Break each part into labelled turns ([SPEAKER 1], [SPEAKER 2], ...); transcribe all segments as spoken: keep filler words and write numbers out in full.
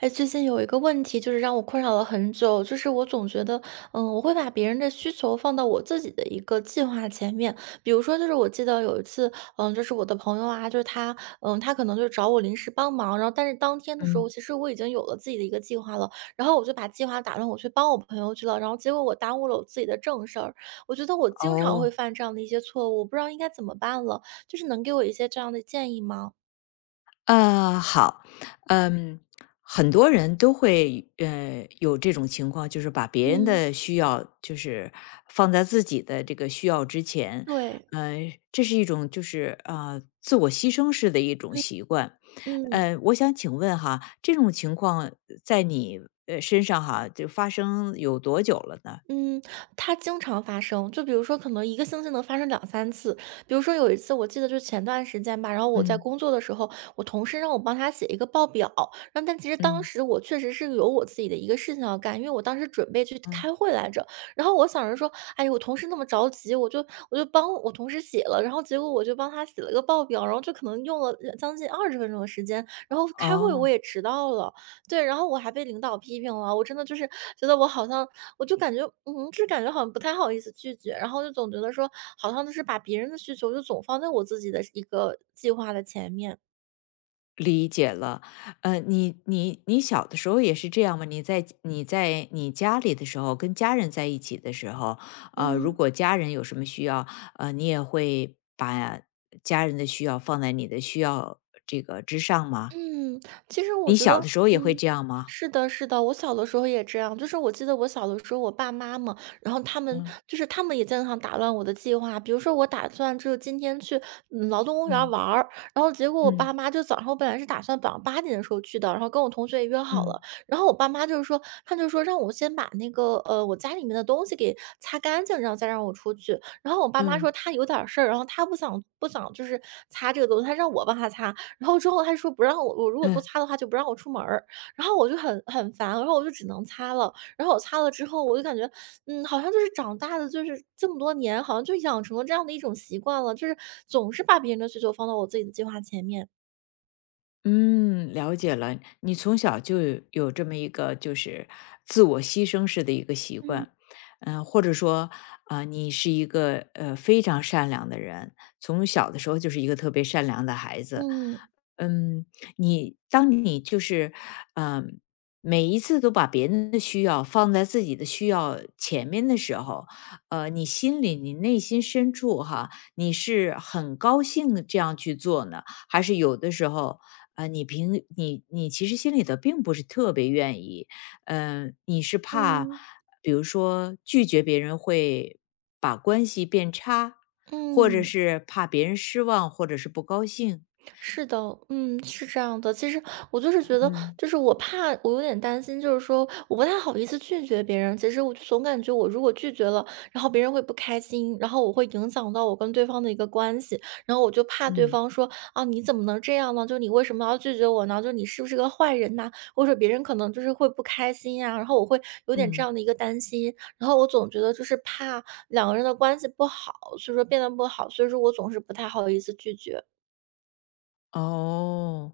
[SPEAKER 1] 哎，最近有一个问题，就是让我困扰了很久，就是我总觉得，嗯，我会把别人的需求放到我自己的一个计划前面。比如说，就是我记得有一次，嗯，就是我的朋友啊，就是他，嗯，他可能就找我临时帮忙，然后但是当天的时候，
[SPEAKER 2] 嗯，
[SPEAKER 1] 其实我已经有了自己的一个计划了，然后我就把计划打乱，我去帮我朋友去了，然后结果我耽误了我自己的正事儿。我觉得我经常会
[SPEAKER 2] 哦，
[SPEAKER 1] 犯这样的一些错误，我不知道应该怎么办了，就是能给我一些这样的建议吗？
[SPEAKER 2] 呃，好，嗯，很多人都会呃有这种情况，就是把别人
[SPEAKER 1] 嗯，
[SPEAKER 2] 的需要就是放在自己的这个需要之前。
[SPEAKER 1] 对，
[SPEAKER 2] 呃，这是一种就是呃自我牺牲式的一种习惯。
[SPEAKER 1] 嗯。
[SPEAKER 2] 呃，我想请问哈，这种情况在你呃身上哈就发生有多久了呢？
[SPEAKER 1] 嗯，它经常发生，就比如说可能一个星期能发生两三次。比如说有一次我记得就前段时间吧，然后我在
[SPEAKER 2] 嗯
[SPEAKER 1] 工作的时候，我同事让我帮他写一个报表，然后但其实当
[SPEAKER 2] 嗯
[SPEAKER 1] 时我确实是有我自己的一个事情要干，因为我当时准备去
[SPEAKER 2] 嗯，
[SPEAKER 1] 开会来着。然后我想着说，哎，我同事那么着急，我就我就帮我同事写了，然后结果我就帮他写了一个报表，然后就可能用了，呃将近二十分钟的时间，然后开会我
[SPEAKER 2] 哦。
[SPEAKER 1] 也迟到了。对，然后我还被领导批评了，我真的就是觉得我好像我就感觉，嗯，就是感觉好像不太好意思拒绝，然后就总觉得说，好像就是把别人的需求就总放在我自己的一个计划的前面。
[SPEAKER 2] 理解了。呃，你你你小的时候也是这样吗？你在你在你家里的时候，跟家人在一起的时候，呃，如
[SPEAKER 1] 嗯。
[SPEAKER 2] 果家人有什么需要，呃，你也会把家人的需要放在你的需要这个之上吗？
[SPEAKER 1] 嗯，其实我
[SPEAKER 2] 你
[SPEAKER 1] 觉得，
[SPEAKER 2] 小的时候也会
[SPEAKER 1] 嗯，
[SPEAKER 2] 这样吗？
[SPEAKER 1] 是的，是的，我小的时候也这样。就是我记得我小的时候，我爸妈嘛，然后他们
[SPEAKER 2] 嗯
[SPEAKER 1] 就是他们也经常打乱我的计划。比如说，我打算就是今天去嗯劳动公园
[SPEAKER 2] 嗯
[SPEAKER 1] 玩儿，然后结果我爸
[SPEAKER 2] 嗯
[SPEAKER 1] 妈就早上我本来是打算早上八点的时候去的，然后跟我同学也约好了，
[SPEAKER 2] 嗯
[SPEAKER 1] 然后我爸妈就是说，他就说让我先把那个呃我家里面的东西给擦干净，然后再让我出去。然后我爸妈说
[SPEAKER 2] 嗯
[SPEAKER 1] 他有点儿事儿，然后他不想不想就是擦这个东西，他让我帮他擦。然后之后他说不让我我如果不
[SPEAKER 2] 嗯
[SPEAKER 1] 擦的话就不让我出门儿，然后我就很很烦，然后我就只能擦了。然后我擦了之后，我就感觉，嗯，好像就是长大的，就是这么多年，好像就养成了这样的一种习惯了，就是总是把别人的需求放到我自己的计划前面。
[SPEAKER 2] 嗯，了解了。你从小就有这么一个就是自我牺牲式的一个习
[SPEAKER 1] 嗯。
[SPEAKER 2] 惯，嗯、或者说啊、呃你是一个呃非常善良的人，从小的时候就是一个特别善良的孩子。
[SPEAKER 1] 嗯，
[SPEAKER 2] 嗯，你当你就是嗯、每一次都把别人的需要放在自己的需要前面的时候，呃，你心里你内心深处哈，你是很高兴地这样去做呢，还是有的时候？啊，你平你你其实心里头并不是特别愿意，嗯，你是怕，
[SPEAKER 1] 嗯，
[SPEAKER 2] 比如说拒绝别人会把关系变差，或者
[SPEAKER 1] 嗯。
[SPEAKER 2] 是怕别人失望，或者是不高兴。
[SPEAKER 1] 是的，嗯，是这样的。其实我就是觉得，
[SPEAKER 2] 嗯
[SPEAKER 1] 就是我怕，我有点担心，就是说我不太好意思拒绝别人。其实我就总感觉，我如果拒绝了，然后别人会不开心，然后我会影响到我跟对方的一个关系，然后我就怕对
[SPEAKER 2] 嗯
[SPEAKER 1] 方说啊，你怎么能这样呢？就你为什么要拒绝我呢？就你是不是个坏人呐、或者别人可能就是会不开心呀、然后我会有点这
[SPEAKER 2] 嗯，
[SPEAKER 1] 样的一个担心，然后我总觉得就是怕两个人的关系不好，所以说变得不好，所以说我总是不太好意思拒绝。
[SPEAKER 2] 哦，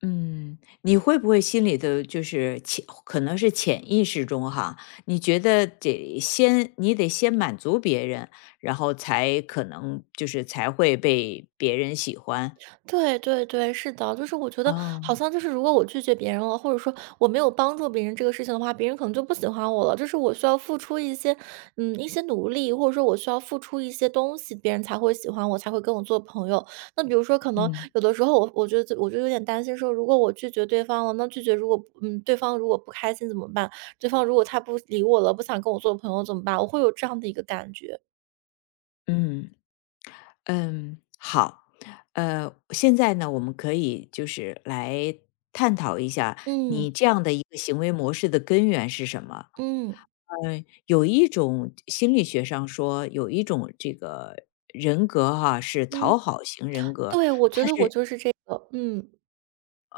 [SPEAKER 2] 嗯，你会不会心里头就是潜，可能是潜意识中哈，你觉得得先，你得先满足别人，然后才可能就是才会被别人喜欢。
[SPEAKER 1] 对对对，是的，就是我觉得
[SPEAKER 2] 哦，
[SPEAKER 1] 好像就是如果我拒绝别人了，或者说我没有帮助别人这个事情的话，别人可能就不喜欢我了。就是我需要付出一些，嗯，一些努力，或者说我需要付出一些东西，别人才会喜欢我，才会跟我做朋友。那比如说，可能
[SPEAKER 2] 嗯
[SPEAKER 1] 有的时候我我觉得我就有点担心说，如果我拒绝对方了，那拒绝如果嗯对方如果不开心怎么办？对方如果他不理我了，不想跟我做朋友怎么办？我会有这样的一个感觉。
[SPEAKER 2] 嗯嗯，好。呃，现在呢，我们可以就是来探讨一下你
[SPEAKER 1] 嗯
[SPEAKER 2] 这样的一个行为模式的根源是什么。
[SPEAKER 1] 嗯
[SPEAKER 2] 嗯，有一种心理学上说，有一种这个人格哈、是
[SPEAKER 1] 嗯，
[SPEAKER 2] 讨好型人格。
[SPEAKER 1] 对，我觉得我就是这个，嗯。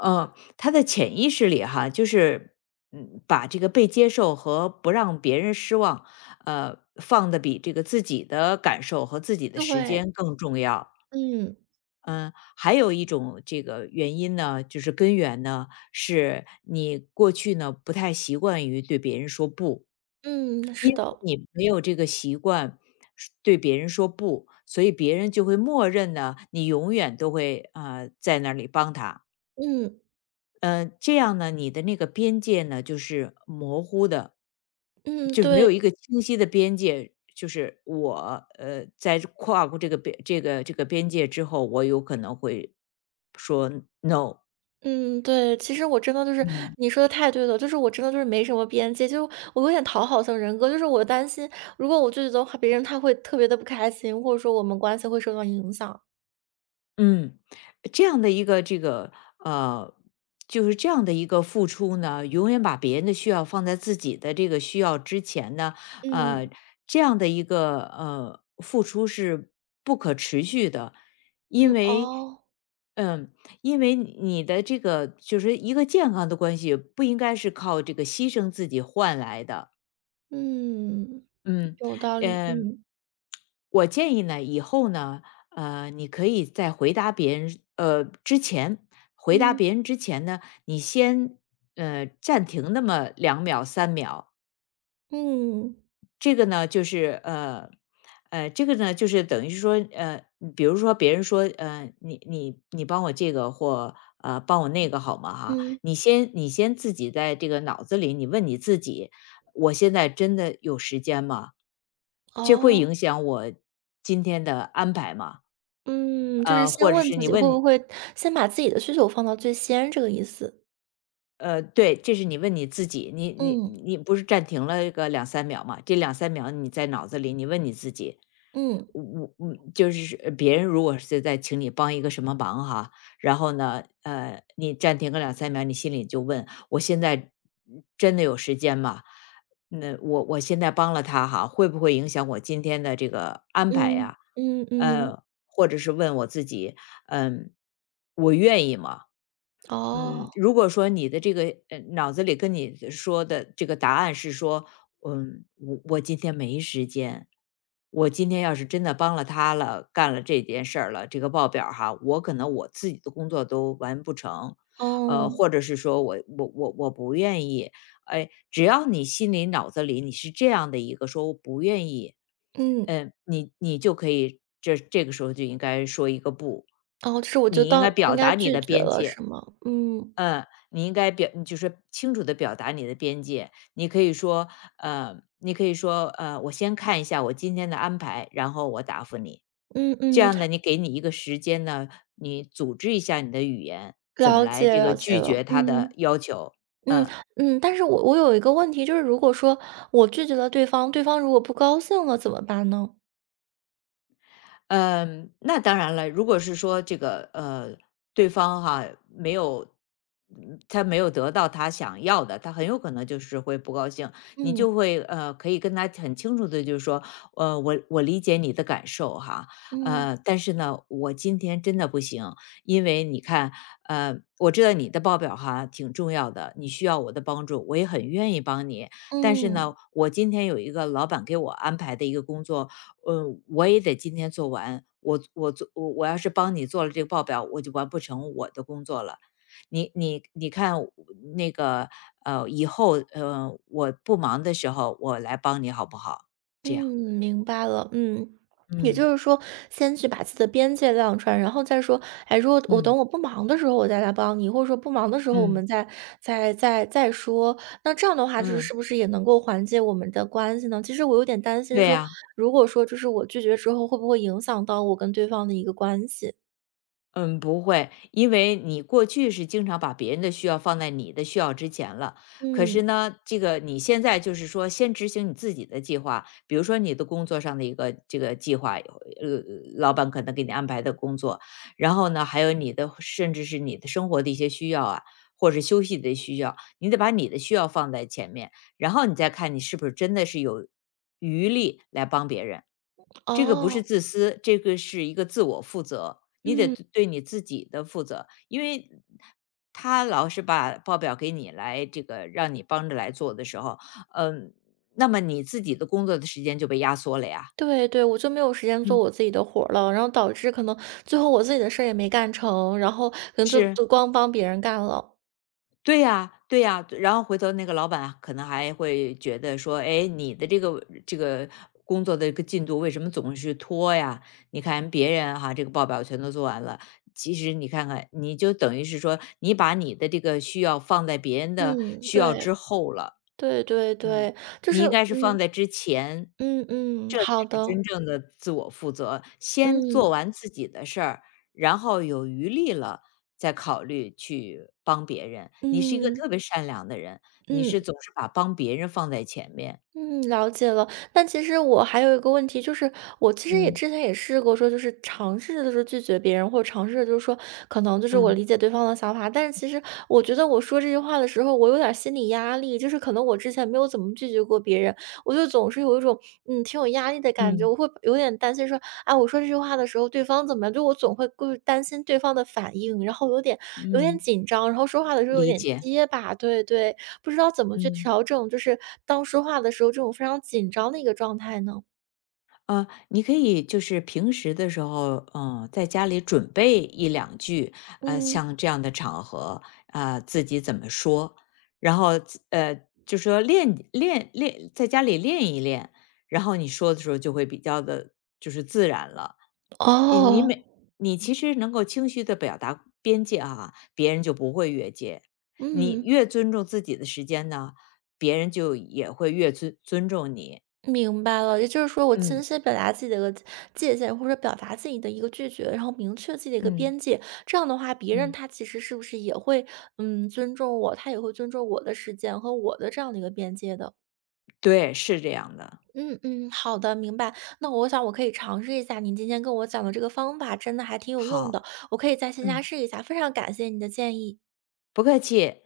[SPEAKER 2] 嗯，他的潜意识里哈，就是嗯，把这个被接受和不让别人失望，呃，放的比这个自己的感受和自己的时
[SPEAKER 1] 对，
[SPEAKER 2] 间更重要。
[SPEAKER 1] 嗯，
[SPEAKER 2] 嗯，还有一种这个原因呢，就是根源呢，是你过去呢不太习惯于对别人说不，
[SPEAKER 1] 嗯，是的，
[SPEAKER 2] 你没有这个习惯是对别人说不，所以别人就会默认呢，你永远都会啊在那里帮他。
[SPEAKER 1] 嗯，
[SPEAKER 2] 呃，这样呢，你的那个边界呢，就是模糊的，
[SPEAKER 1] 嗯，
[SPEAKER 2] 就是没
[SPEAKER 1] 对，
[SPEAKER 2] 有一个清晰的边界。就是我，呃，在跨过这个边这个这个边界之后，我有可能会说 no。
[SPEAKER 1] 嗯，对，其实我真的就是
[SPEAKER 2] 嗯。
[SPEAKER 1] 你说的太对了，就是我真的就是没什么边界，就我有点讨好型人格，就是我担心如果我拒绝的话，别人他会特别的不开心，或者说我们关系会受到影响。
[SPEAKER 2] 嗯，这样的一个这个呃，就是这样的一个付出呢，永远把别人的需要放在自己的这个需要之前呢，呃，
[SPEAKER 1] 嗯，
[SPEAKER 2] 这样的一个呃付出是不可持续的，因
[SPEAKER 1] 嗯，
[SPEAKER 2] 为。
[SPEAKER 1] 哦，
[SPEAKER 2] 嗯，因为你的这个就是一个健康的关系，不应该是靠这个牺牲自己换来的。
[SPEAKER 1] 嗯，
[SPEAKER 2] 嗯。
[SPEAKER 1] 有道理，
[SPEAKER 2] 嗯，
[SPEAKER 1] 嗯，
[SPEAKER 2] 我建议呢，以后呢，呃，你可以在回答别人，呃，之前回答
[SPEAKER 1] 嗯，
[SPEAKER 2] 别人之前呢，你先呃暂停那么两秒、三秒。
[SPEAKER 1] 嗯，
[SPEAKER 2] 这个呢，就是呃呃，这个呢，就是等于是说，呃，比如说别人说，呃，你你你帮我这个或呃帮我那个好吗？哈，
[SPEAKER 1] 嗯，
[SPEAKER 2] 你先你先自己在这个脑子里，你问你自己，我现在真的有时间吗？这会
[SPEAKER 1] 哦，
[SPEAKER 2] 影响我今天的安排吗？
[SPEAKER 1] 嗯，就是
[SPEAKER 2] 呃，
[SPEAKER 1] 先
[SPEAKER 2] 或者
[SPEAKER 1] 问
[SPEAKER 2] 是
[SPEAKER 1] 自
[SPEAKER 2] 你
[SPEAKER 1] 己会不
[SPEAKER 2] 问
[SPEAKER 1] 会先把自己的需求放到最先，这个意思。
[SPEAKER 2] 呃，对，这是你问你自己，你你
[SPEAKER 1] 嗯，
[SPEAKER 2] 你不是暂停了个两三秒吗？这两三秒你在脑子里你问你自己，
[SPEAKER 1] 嗯。
[SPEAKER 2] 我我我就是呃别人如果是在请你帮一个什么忙哈，然后呢，呃，你暂停个两三秒，你心里就问：“我现在真的有时间吗？那我我现在帮了他哈，会不会影响我今天的这个安排
[SPEAKER 1] 嗯，
[SPEAKER 2] 呀？”
[SPEAKER 1] 嗯嗯，
[SPEAKER 2] 呃，或者是问我自己，嗯，我愿意吗？嗯，
[SPEAKER 1] 哦，
[SPEAKER 2] 如果说你的这个呃脑子里跟你说的这个答案是说，嗯，我我今天没时间，我今天要是真的帮了他了，干了这件事儿了，这个报表儿哈，我可能我自己的工作都完不成，呃，
[SPEAKER 1] 哦，
[SPEAKER 2] 或者是说我我我我不愿意。哎，只要你心里脑子里你是这样的一个说我不愿意，
[SPEAKER 1] 嗯，
[SPEAKER 2] 嗯，你你就可以这这个时候就应该说一个不，
[SPEAKER 1] 哦，就是我就
[SPEAKER 2] 你应
[SPEAKER 1] 到
[SPEAKER 2] 该
[SPEAKER 1] 应
[SPEAKER 2] 表
[SPEAKER 1] 该
[SPEAKER 2] 达你
[SPEAKER 1] 拒
[SPEAKER 2] 的
[SPEAKER 1] 绝
[SPEAKER 2] 边
[SPEAKER 1] 了是
[SPEAKER 2] 界。
[SPEAKER 1] 吗？嗯，
[SPEAKER 2] 嗯，你应该表就是清楚的表达你的边界。你可以说，呃，你可以说，呃，我先看一下我今天的安排，然后我答复你。
[SPEAKER 1] 嗯
[SPEAKER 2] 这
[SPEAKER 1] 嗯，
[SPEAKER 2] 样呢，你给你一个时间呢，你组织一下你的语言，怎么
[SPEAKER 1] 了
[SPEAKER 2] 来
[SPEAKER 1] 解
[SPEAKER 2] 这
[SPEAKER 1] 了
[SPEAKER 2] 个
[SPEAKER 1] 解
[SPEAKER 2] 拒
[SPEAKER 1] 了，
[SPEAKER 2] 绝他的
[SPEAKER 1] 嗯，
[SPEAKER 2] 要求。
[SPEAKER 1] 嗯
[SPEAKER 2] 嗯。
[SPEAKER 1] 嗯，但是我我有一个问题，就是如果说我拒绝了对方，对方如果不高兴了怎么办呢？
[SPEAKER 2] 嗯，那当然了，如果是说这个呃，对方哈没有，嗯他没有得到他想要的，他很有可能就是会不高兴。你就
[SPEAKER 1] 嗯
[SPEAKER 2] 会呃，可以跟他很清楚的，就是说，呃，我我理解你的感受哈，
[SPEAKER 1] 嗯
[SPEAKER 2] 呃，但是呢，我今天真的不行，因为你看，呃，我知道你的报表哈挺重要的，你需要我的帮助，我也很愿意帮你，但是
[SPEAKER 1] 嗯。
[SPEAKER 2] 呢，我今天有一个老板给我安排的一个工作，嗯，我也得今天做完，我我做我我要是帮你做了这个报表，我就完不成我的工作了。你你你看我那个呃，以后呃我不忙的时候，我来帮你好不好？
[SPEAKER 1] 嗯，
[SPEAKER 2] 这样。
[SPEAKER 1] 明白了。嗯，也
[SPEAKER 2] 嗯
[SPEAKER 1] 就是说，先去把自己的边界亮出来，然后再说，哎，如果我
[SPEAKER 2] 嗯
[SPEAKER 1] 等
[SPEAKER 2] 嗯。
[SPEAKER 1] 我不忙的时候，我再来帮你，或者说不忙的时候，
[SPEAKER 2] 嗯
[SPEAKER 1] 我
[SPEAKER 2] 嗯
[SPEAKER 1] 们再再再再说。那这样的话，就是是
[SPEAKER 2] 嗯，
[SPEAKER 1] 不是也能够缓解我们的关系呢？其实我有点担心
[SPEAKER 2] 对
[SPEAKER 1] 说，
[SPEAKER 2] 呀、
[SPEAKER 1] 如果说就是我拒绝之后，会不会影响到我跟对方的一个关系？
[SPEAKER 2] 嗯，不会，因为你过去是经常把别人的需要放在你的需要之前了。可是
[SPEAKER 1] 嗯，
[SPEAKER 2] 呢，这个你现在就是说，先执行你自己的计划，比如说你的工作上的一个这个计划，呃，老板可能给你安排的工作，然后呢，还有你的甚至是你的生活的一些需要啊，或者休息的需要，你得把你的需要放在前面，然后你再看你是不是真的是有余力来帮别人。这个不是
[SPEAKER 1] 哦，
[SPEAKER 2] 自私，这个是一个自我负责，你得
[SPEAKER 1] 嗯，
[SPEAKER 2] 对对你自己的负责，因为他老是把报表给你来这个让你帮着来做的时候，嗯，那么你自己的工作的时间就被压缩了呀。
[SPEAKER 1] 对对，我就没有时间做
[SPEAKER 2] 嗯，
[SPEAKER 1] 我自己的活儿了，然后导致可能最后我自己的事儿也没干成，然后可能就
[SPEAKER 2] 是
[SPEAKER 1] 就光帮别人干了。
[SPEAKER 2] 对呀，对呀，然后回头那个老板啊可能还会觉得说，哎，你的这个这个工作的一个进度为什么总是拖呀？你看别人哈，这个报表全都做完了，其实你看看，你就等于是说，你把你的这个需要放在别人的
[SPEAKER 1] 嗯，
[SPEAKER 2] 需要
[SPEAKER 1] 对，
[SPEAKER 2] 之后了。
[SPEAKER 1] 对对
[SPEAKER 2] 嗯，
[SPEAKER 1] 对，就是
[SPEAKER 2] 你应该是
[SPEAKER 1] 嗯
[SPEAKER 2] 放在之前。
[SPEAKER 1] 嗯嗯，
[SPEAKER 2] 这才
[SPEAKER 1] 好
[SPEAKER 2] 是
[SPEAKER 1] 的，
[SPEAKER 2] 真正的自我负责。先做
[SPEAKER 1] 嗯
[SPEAKER 2] 完自己的事儿，然后有余力了再考虑去帮别人。你是一个
[SPEAKER 1] 嗯
[SPEAKER 2] 特别善良的人，你
[SPEAKER 1] 嗯。
[SPEAKER 2] 是总是把帮别人放在前面。
[SPEAKER 1] 嗯，了解了。那其实我还有一个问题，就是我其实也
[SPEAKER 2] 嗯
[SPEAKER 1] 之前也试过说，就是尝试着就是拒绝别人，或者尝试着就是说，可能就是我
[SPEAKER 2] 嗯
[SPEAKER 1] 理解对方的想法，但是其实我觉得我说这句话的时候，我有点儿心理压力，就是可能我之前没有怎么拒绝过别人，我就总是有一种嗯挺有压力的感觉，
[SPEAKER 2] 嗯
[SPEAKER 1] 我会有点担心说，啊，我说这句话的时候对方怎么样，就我总会顾担心对方的反应，然后有点有点
[SPEAKER 2] 嗯，
[SPEAKER 1] 紧张，然后说话的时候有
[SPEAKER 2] 理
[SPEAKER 1] 点
[SPEAKER 2] 解，
[SPEAKER 1] 结巴，对对。不知道怎么去
[SPEAKER 2] 嗯。
[SPEAKER 1] 调整，就是当说话的时候这种非常紧张的一个状态呢？
[SPEAKER 2] 啊，你可以就是平时的时候，嗯，在家里准备一两句，呃，
[SPEAKER 1] 嗯，
[SPEAKER 2] 像这样的场合，啊、自己怎么说，然后自呃，就说练练练，在家里练一练，然后你说的时候就会比较的，就是自然了。你你
[SPEAKER 1] 哦。
[SPEAKER 2] 每你其实能够清晰的表达边界啊，别人就不会越界。你
[SPEAKER 1] 嗯，
[SPEAKER 2] 越尊重自己的时间呢，别人就也会越尊尊重你。
[SPEAKER 1] 明白了。也就是说，我清
[SPEAKER 2] 嗯
[SPEAKER 1] 晰表达自己的一个界限，或者表达自己的一个拒绝，然后明确自己的一个
[SPEAKER 2] 嗯。
[SPEAKER 1] 边界。这样的话，别人
[SPEAKER 2] 嗯。
[SPEAKER 1] 他其实是不是也会，嗯，尊重我，他也会尊重我的时间和我的这样的一个边界的。
[SPEAKER 2] 对，是这样的。
[SPEAKER 1] 嗯嗯，好的，明白。那我想我可以尝试一下您今天跟我讲的这个方法，真的还挺有用
[SPEAKER 2] 好，
[SPEAKER 1] 的，我可以在线下
[SPEAKER 2] 嗯，
[SPEAKER 1] 试一下。非常感谢你的建议。
[SPEAKER 2] 不客气。